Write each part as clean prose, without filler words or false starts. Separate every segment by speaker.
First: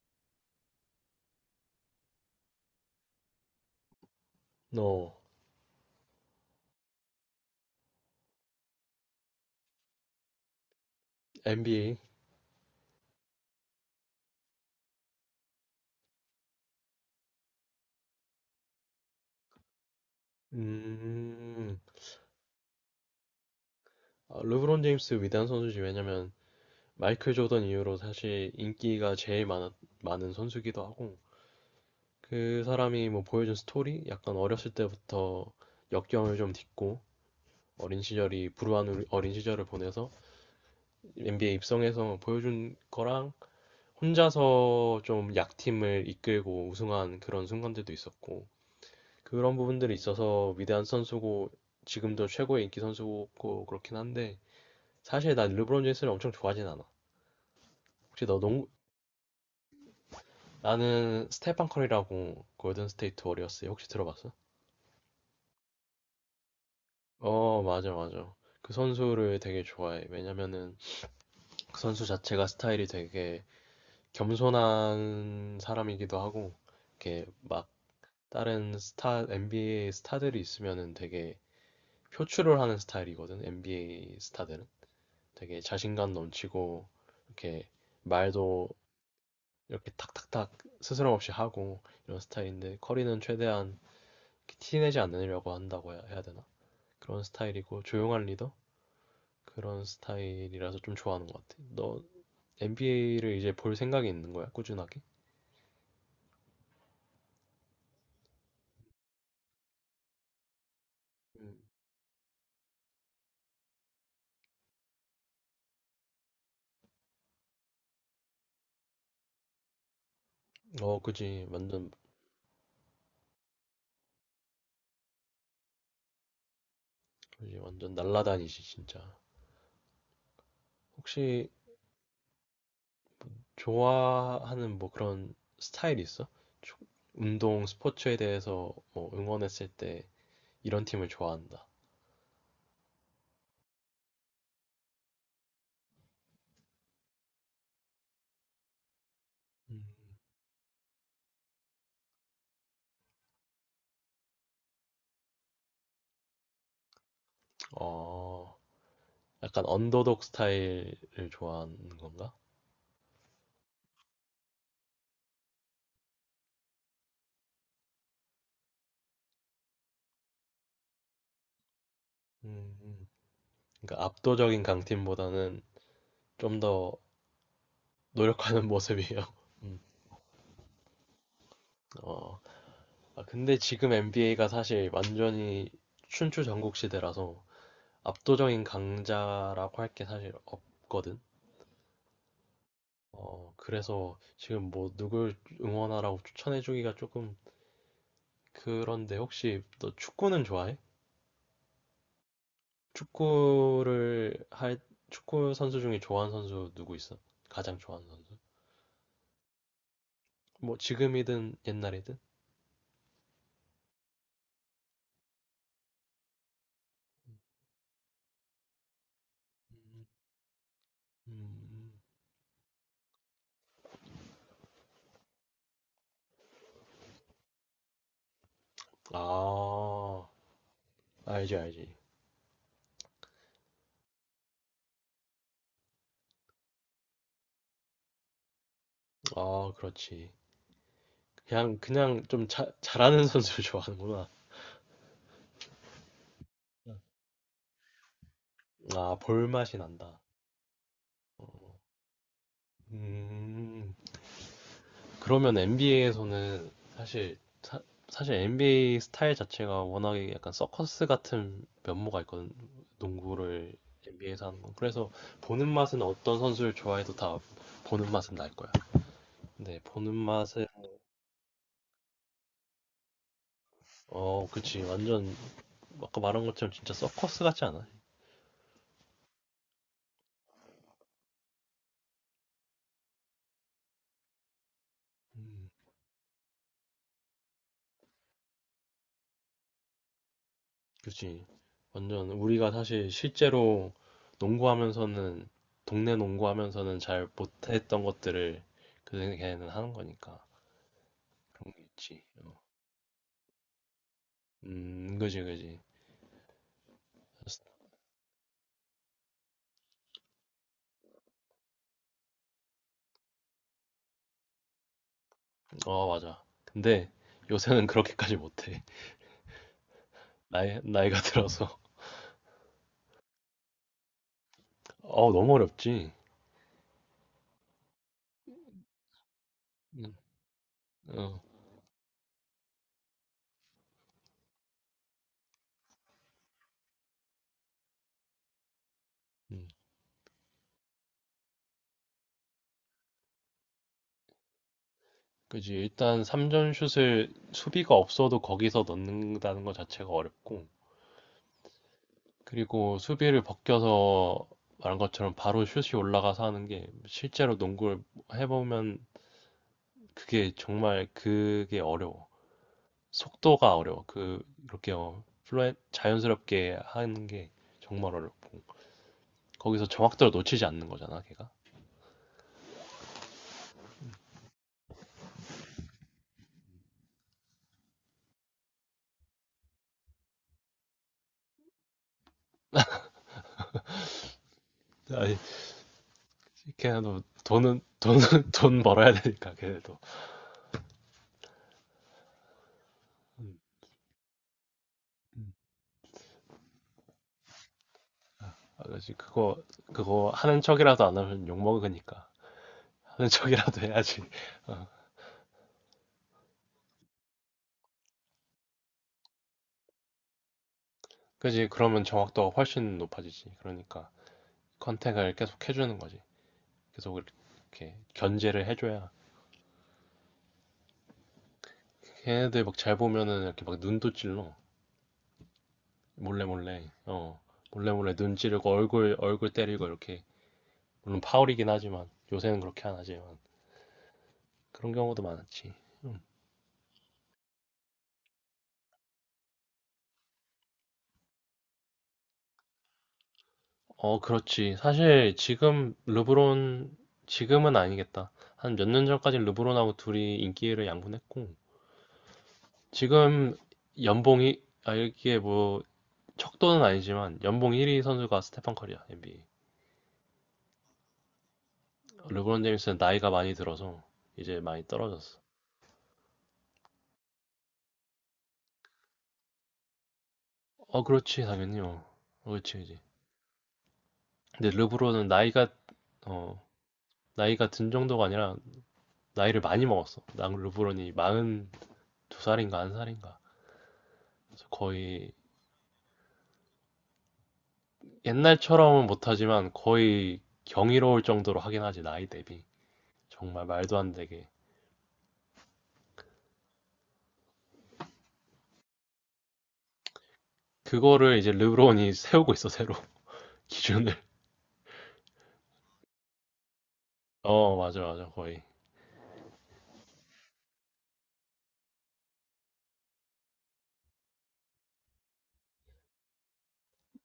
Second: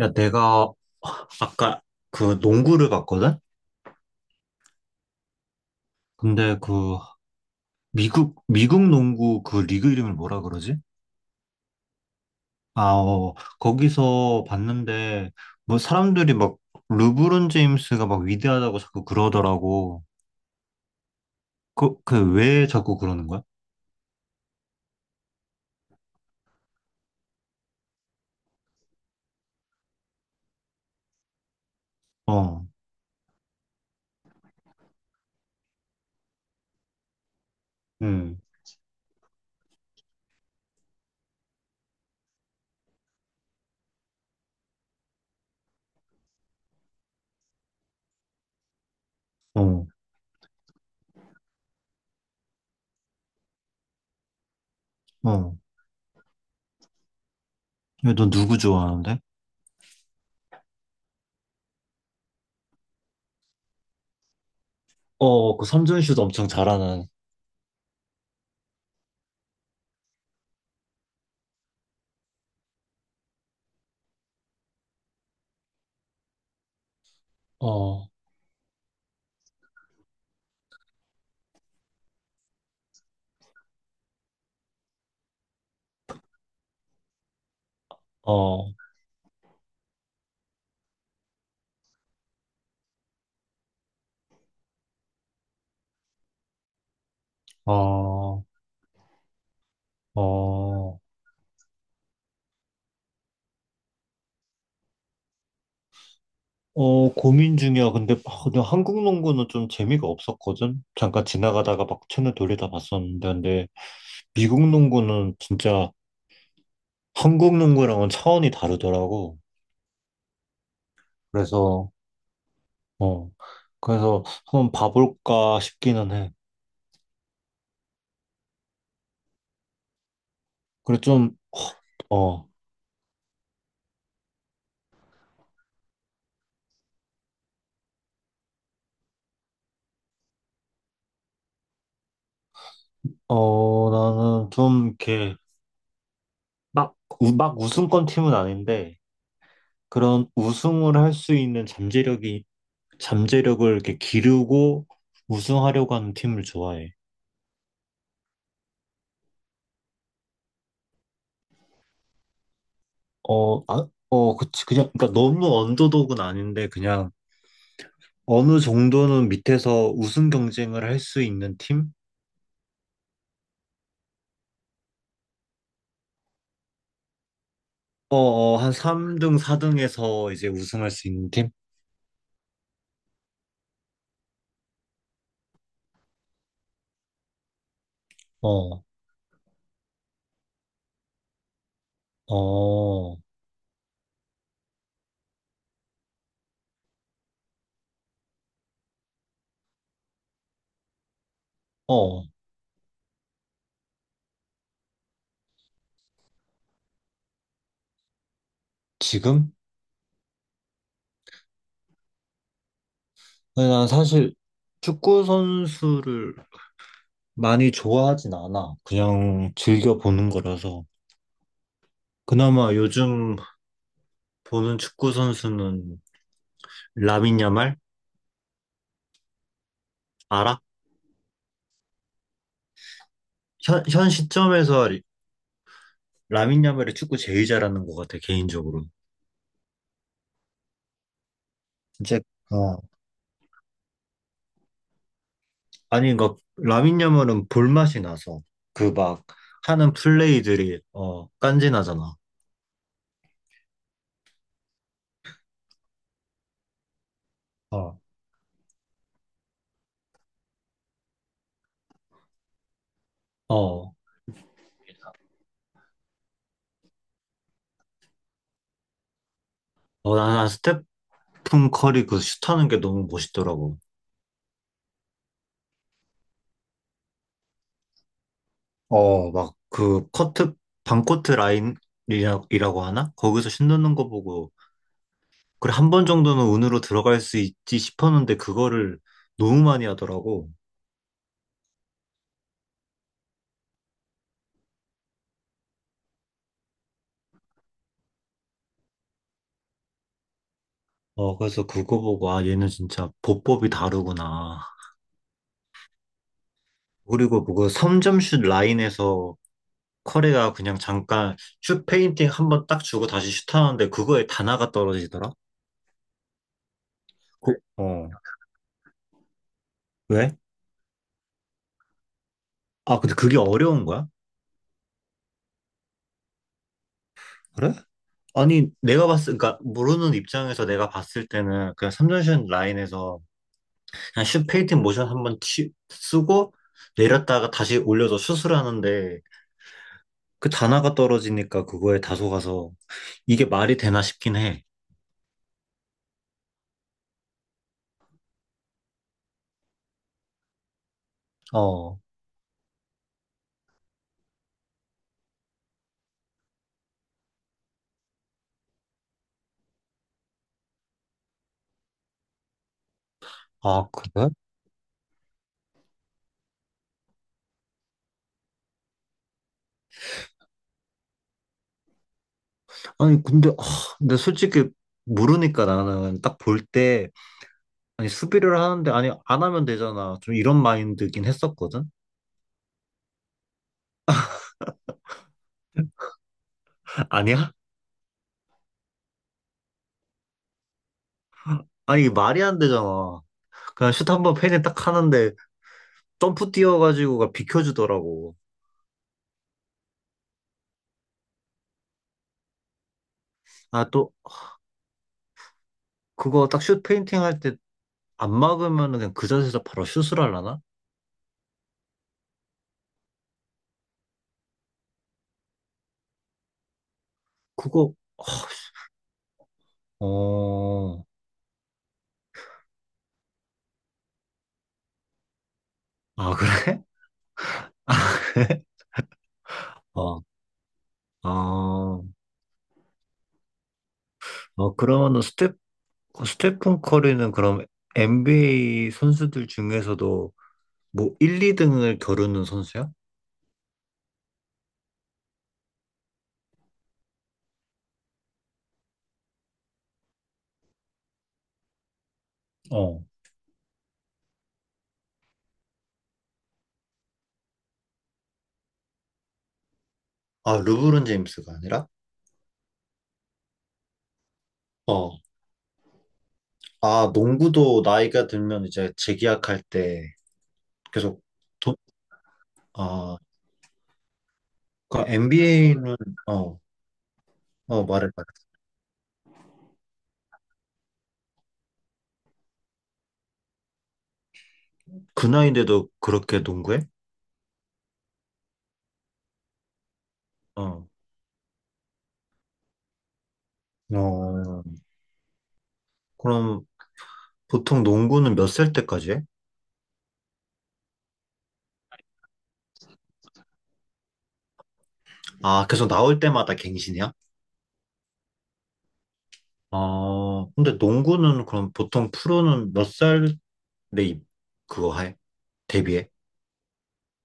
Speaker 1: 야, 내가 아까 그 농구를 봤거든?
Speaker 2: No.
Speaker 1: 근데 그 미국 농구 그 리그 이름을 뭐라 그러지?
Speaker 2: NBA.
Speaker 1: 아, 어, 거기서 봤는데 뭐 사람들이 막 르브론 제임스가 막 위대하다고 자꾸 그러더라고.
Speaker 2: 음,
Speaker 1: 그, 그 왜 자꾸 그러는 거야?
Speaker 2: 아, 르브론 제임스 위대한 선수지. 왜냐면, 마이클 조던 이후로 사실 인기가 제일 많은 선수기도 하고, 그
Speaker 1: 어,
Speaker 2: 사람이 뭐 보여준 스토리? 약간 어렸을 때부터 역경을 좀 딛고, 어린
Speaker 1: 응,
Speaker 2: 시절이, 불우한 어린 시절을 보내서 NBA 입성해서 보여준 거랑, 혼자서 좀 약팀을 이끌고 우승한 그런 순간들도 있었고, 그런
Speaker 1: 어,
Speaker 2: 부분들이 있어서 위대한 선수고, 지금도 최고의 인기 선수고, 그렇긴 한데, 사실 난
Speaker 1: 어.
Speaker 2: 르브론 제임스를 엄청 좋아하진 않아.
Speaker 1: 야,
Speaker 2: 혹시
Speaker 1: 너
Speaker 2: 너
Speaker 1: 누구
Speaker 2: 농구
Speaker 1: 좋아하는데?
Speaker 2: 나는 스테판 커리라고 골든 스테이트 워리어스 혹시 들어봤어?
Speaker 1: 어, 그 삼점슛 엄청 잘하는.
Speaker 2: 어, 맞아, 맞아. 그 선수를 되게 좋아해. 왜냐면은 그 선수 자체가 스타일이 되게 겸손한 사람이기도 하고, 이렇게 막
Speaker 1: 어,
Speaker 2: NBA 스타들이 있으면은 되게 표출을 하는 스타일이거든, NBA 스타들은. 되게 자신감 넘치고, 이렇게
Speaker 1: 어,
Speaker 2: 말도 이렇게 탁탁탁 스스럼 없이 하고 이런 스타일인데 커리는 최대한 티 내지 않으려고 한다고 해야 되나? 그런 스타일이고 조용한
Speaker 1: 어,
Speaker 2: 리더? 그런 스타일이라서 좀
Speaker 1: 어.
Speaker 2: 좋아하는 것 같아. 너 NBA를 이제 볼 생각이 있는 거야? 꾸준하게?
Speaker 1: 어, 고민 중이야. 근데 한국 농구는 좀 재미가 없었거든? 잠깐 지나가다가 막 채널 돌리다 봤었는데, 근데 미국 농구는 진짜 한국 농구랑은 차원이 다르더라고.
Speaker 2: 어, 그지. 완전,
Speaker 1: 그래서, 어, 그래서 한번 봐볼까 싶기는 해.
Speaker 2: 그지. 완전 날라다니지, 진짜.
Speaker 1: 그래, 좀,
Speaker 2: 혹시
Speaker 1: 어,
Speaker 2: 좋아하는 뭐 그런 스타일이 있어? 조- 운동, 스포츠에 대해서 뭐 응원했을 때 이런 팀을 좋아한다.
Speaker 1: 어, 나는 좀 이렇게 막, 막 우승권 팀은 아닌데,
Speaker 2: 음.
Speaker 1: 그런 우승을 할 수 있는 잠재력을 이렇게 기르고 우승하려고 하는 팀을 좋아해.
Speaker 2: 어, 약간 언더독 스타일을 좋아하는 건가?
Speaker 1: 어, 아, 어, 그치. 그냥, 그러니까 너무 언더독은 아닌데, 그냥 어느 정도는 밑에서 우승 경쟁을 할 수 있는 팀?
Speaker 2: 음, 음. 그러니까 압도적인 강팀보다는 좀 더
Speaker 1: 어, 어,
Speaker 2: 노력하는
Speaker 1: 한
Speaker 2: 모습이에요.
Speaker 1: 3등,
Speaker 2: 음,
Speaker 1: 4등에서 이제 우승할 수 있는 팀?
Speaker 2: 어. 아, 근데 지금 NBA가 사실 완전히 춘추 전국 시대라서 압도적인
Speaker 1: 어,
Speaker 2: 강자라고 할 게 사실 없거든.
Speaker 1: 어,
Speaker 2: 어, 그래서 지금 뭐 누굴 응원하라고 추천해주기가 조금 그런데, 혹시 너 축구는 좋아해?
Speaker 1: 어,
Speaker 2: 축구를 할, 축구 선수 중에 좋아하는 선수 누구 있어? 가장 좋아하는 선수?
Speaker 1: 지금?
Speaker 2: 뭐, 지금이든 옛날이든?
Speaker 1: 근데 난 사실 축구 선수를 많이 좋아하진 않아. 그냥 즐겨 보는 거라서.
Speaker 2: 음,
Speaker 1: 그나마 요즘 보는 축구 선수는 라민 야말?
Speaker 2: 아,
Speaker 1: 알아?
Speaker 2: 알지, 알지.
Speaker 1: 현 시점에서 라민 야말이 축구 제일 잘하는 것 같아, 개인적으로.
Speaker 2: 아, 그렇지. 그냥,
Speaker 1: 이제
Speaker 2: 그냥 좀
Speaker 1: 어,
Speaker 2: 잘하는 선수를 좋아하는구나.
Speaker 1: 아니, 그니까 라민 야말은 볼맛이 나서 그
Speaker 2: 아,
Speaker 1: 막
Speaker 2: 볼맛이
Speaker 1: 하는
Speaker 2: 난다.
Speaker 1: 플레이들이 어
Speaker 2: 어.
Speaker 1: 깐지나잖아.
Speaker 2: 음, 그러면 NBA에서는 사실 사,
Speaker 1: 어,
Speaker 2: 실 NBA 스타일 자체가 워낙에 약간 서커스 같은 면모가 있거든. 농구를
Speaker 1: 어,
Speaker 2: NBA에서 하는 건. 그래서 보는 맛은 어떤 선수를 좋아해도 다 보는 맛은 날 거야. 네, 보는
Speaker 1: 어, 나나
Speaker 2: 맛은
Speaker 1: 스테픈 커리 그 슛하는 게 너무 멋있더라고.
Speaker 2: 어, 그치. 완전 아까 말한 것처럼 진짜 서커스 같지 않아?
Speaker 1: 어, 막 그 커트 반코트 라인이라고 하나? 거기서 슛 넣는 거 보고
Speaker 2: 음,
Speaker 1: 그래 한 번 정도는 운으로 들어갈 수 있지 싶었는데 그거를 너무 많이 하더라고.
Speaker 2: 그치. 완전 우리가 사실 실제로 농구하면서는 동네 농구하면서는 잘 못했던 것들을 그 걔는 하는 거니까
Speaker 1: 어, 그래서
Speaker 2: 그런 게
Speaker 1: 그거
Speaker 2: 있지.
Speaker 1: 보고 아 얘는 진짜 보법이 다르구나.
Speaker 2: 그지, 그지.
Speaker 1: 그리고 그거 3점슛 라인에서 커리가 그냥 잠깐 슛 페인팅 한 번 딱 주고 다시 슛하는데 그거에 다나가 떨어지더라?
Speaker 2: 어, 맞아. 근데
Speaker 1: 그,
Speaker 2: 요새는
Speaker 1: 어.
Speaker 2: 그렇게까지 못해.
Speaker 1: 왜?
Speaker 2: 나이가 들어서.
Speaker 1: 아, 근데 그게 어려운 거야?
Speaker 2: 어, 너무 어렵지.
Speaker 1: 그래? 아니, 내가 봤을, 그러니까 모르는
Speaker 2: 음,
Speaker 1: 입장에서 내가 봤을
Speaker 2: 어,
Speaker 1: 때는 그냥 3점슛 라인에서 그냥 슛 페인팅 모션 한 번 쓰고 내렸다가 다시 올려서 슛을 하는데
Speaker 2: 음.
Speaker 1: 그 단아가 떨어지니까 그거에 다소 가서 이게 말이 되나 싶긴 해.
Speaker 2: 그지. 일단 3점 슛을 수비가 없어도 거기서 넣는다는 것 자체가 어렵고.
Speaker 1: 어.
Speaker 2: 그리고 수비를 벗겨서 말한 것처럼 바로 슛이 올라가서 하는 게 실제로 농구를 해보면 그게 정말 그게 어려워. 속도가
Speaker 1: 아,
Speaker 2: 어려워.
Speaker 1: 그래?
Speaker 2: 그렇게 어, 플루 자연스럽게 하는 게 정말 어렵고. 거기서 정확도를 놓치지 않는 거잖아, 걔가.
Speaker 1: 아니 근데 솔직히 모르니까 나는 딱 볼 때 아니 수비를 하는데 아니 안 하면 되잖아 좀 이런 마인드긴 했었거든
Speaker 2: 아니, 걔네도
Speaker 1: 아니야?
Speaker 2: 돈 벌어야 되니까, 걔네도.
Speaker 1: 아니 이게 말이 안 되잖아
Speaker 2: 음,
Speaker 1: 그냥 슛 한번 페인팅 딱 하는데
Speaker 2: 음.
Speaker 1: 점프 뛰어가지고가 비켜주더라고
Speaker 2: 아, 그렇지. 그거 하는 척이라도 안 하면 욕먹으니까. 하는 척이라도
Speaker 1: 아 또
Speaker 2: 해야지. 어.
Speaker 1: 그거 딱 슛 페인팅 할 때 안 막으면 그냥 그 자세에서 바로 슛을 하려나?
Speaker 2: 그지? 그러면 정확도가 훨씬 높아지지. 그러니까 컨택을 계속 해주는 거지. 계속 이렇게
Speaker 1: 그거
Speaker 2: 견제를 해줘야.
Speaker 1: 어...
Speaker 2: 걔네들 막 잘 보면은 이렇게 막 눈도 찔러.
Speaker 1: 아
Speaker 2: 몰래 몰래.
Speaker 1: 그래?
Speaker 2: 어. 몰래 몰래 눈 찌르고 얼굴 때리고
Speaker 1: 어,
Speaker 2: 이렇게. 물론 파울이긴
Speaker 1: 아,
Speaker 2: 하지만 요새는 그렇게 안 하지만
Speaker 1: 어,
Speaker 2: 그런 경우도
Speaker 1: 그러면은 스텝,
Speaker 2: 많았지.
Speaker 1: 어, 스테픈 커리는 그럼 NBA 선수들 중에서도 뭐 1, 2등을 겨루는 선수야?
Speaker 2: 어, 그렇지. 사실 지금 르브론 지금은 아니겠다. 한 몇 년 전까지 르브론하고 둘이 인기를 양분했고
Speaker 1: 어,
Speaker 2: 지금 연봉이, 아 이게 뭐 척도는 아니지만, 연봉 1위 선수가 스테판 커리야 NBA.
Speaker 1: 아, 르브론 제임스가 아니라?
Speaker 2: 르브론 제임스는 나이가 많이 들어서 이제 많이
Speaker 1: 어.
Speaker 2: 떨어졌어.
Speaker 1: 아, 농구도 나이가 들면 이제 재계약할 때
Speaker 2: 어,
Speaker 1: 계속
Speaker 2: 그렇지
Speaker 1: 돈,
Speaker 2: 당연히 어. 어, 그렇지 그지.
Speaker 1: 아,
Speaker 2: 근데
Speaker 1: 그
Speaker 2: 르브론은 나이가
Speaker 1: NBA는, 어,
Speaker 2: 어 나이가
Speaker 1: 어,
Speaker 2: 든
Speaker 1: 말해,
Speaker 2: 정도가
Speaker 1: 말해.
Speaker 2: 아니라 나이를 많이 먹었어. 난 르브론이 42살인가 1살인가 그래서
Speaker 1: 그
Speaker 2: 거의
Speaker 1: 나이인데도 그렇게 농구해?
Speaker 2: 옛날처럼은 못하지만 거의
Speaker 1: 어.
Speaker 2: 경이로울 정도로 하긴 하지 나이 대비 정말 말도 안 되게.
Speaker 1: 어, 그럼 보통 농구는 몇 살 때까지 해?
Speaker 2: 그거를 이제 르브론이 세우고 있어 새로 기준을.
Speaker 1: 아, 계속 나올 때마다 갱신이야?
Speaker 2: 어 맞아 맞아 거의.
Speaker 1: 아, 근데 농구는 그럼 보통 프로는 몇살 내 입, 그거 해? 데뷔해?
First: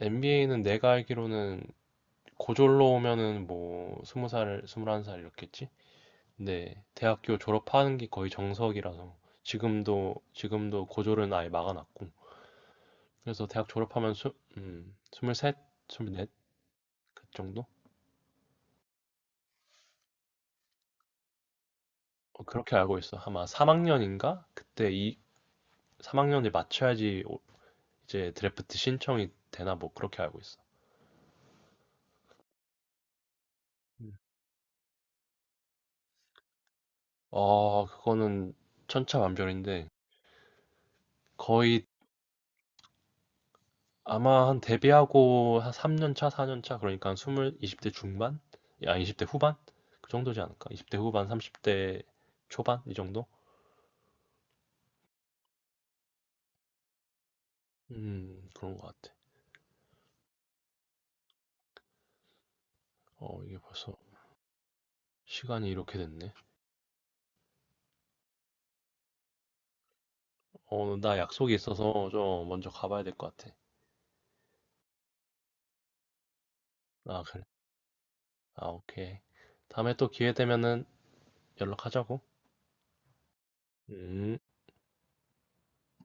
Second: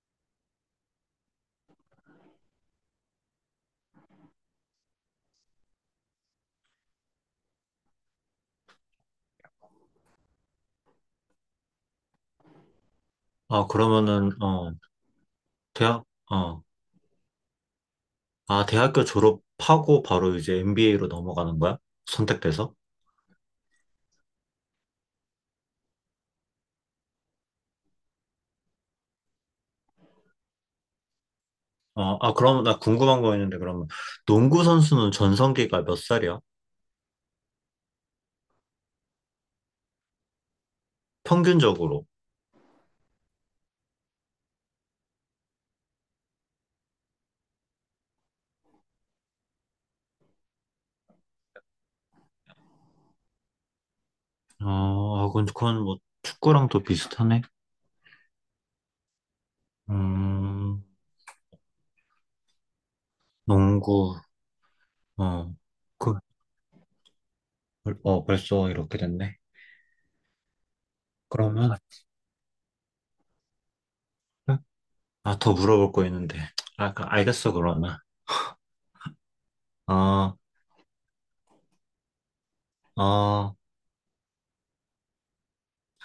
Speaker 2: NBA는 내가 알기로는 고졸로 오면은 뭐 스무 살 스물한 살 이렇겠지 근데 대학교 졸업하는 게 거의 정석이라서 지금도 고졸은 아예 막아놨고 그래서
Speaker 1: 아,
Speaker 2: 대학 졸업하면
Speaker 1: 그러면은, 어,
Speaker 2: 스물셋
Speaker 1: 대학,
Speaker 2: 스물넷
Speaker 1: 어,
Speaker 2: 그 정도.
Speaker 1: 대학교 졸업하고 바로 이제 MBA 로 넘어가는 거야?
Speaker 2: 어,
Speaker 1: 선택돼서?
Speaker 2: 그렇게 알고 있어. 아마 3학년인가? 그때 이 3학년에 맞춰야지 이제 드래프트 신청이 되나 뭐 그렇게 알고 있어.
Speaker 1: 어, 아, 그럼 나 궁금한 거 있는데, 그러면
Speaker 2: 음.
Speaker 1: 농구 선수는 전성기가 몇 살이야?
Speaker 2: 어, 그거는 천차만별인데 거의
Speaker 1: 평균적으로.
Speaker 2: 아마 한 데뷔하고 한 3년 차, 4년 차 그러니까 20대 중반? 아, 20대 후반? 그 정도지 않을까? 20대 후반, 30대 초반 이 정도?
Speaker 1: 어, 아, 그건 뭐 축구랑 또 비슷하네.
Speaker 2: 그런 것 같아.
Speaker 1: 음,
Speaker 2: 어, 이게 벌써
Speaker 1: 농구, 어,
Speaker 2: 시간이 이렇게
Speaker 1: 그,
Speaker 2: 됐네.
Speaker 1: 어, 벌써 이렇게 됐네.
Speaker 2: 어, 나 약속이
Speaker 1: 그러면,
Speaker 2: 있어서 좀 먼저 가봐야 될 것 같아.
Speaker 1: 아, 더 물어볼 거 있는데. 아,
Speaker 2: 아, 그래.
Speaker 1: 알겠어, 그러면.
Speaker 2: 아, 오케이. 다음에 또 기회
Speaker 1: 어,
Speaker 2: 되면은 연락하자고.
Speaker 1: 어.
Speaker 2: 음.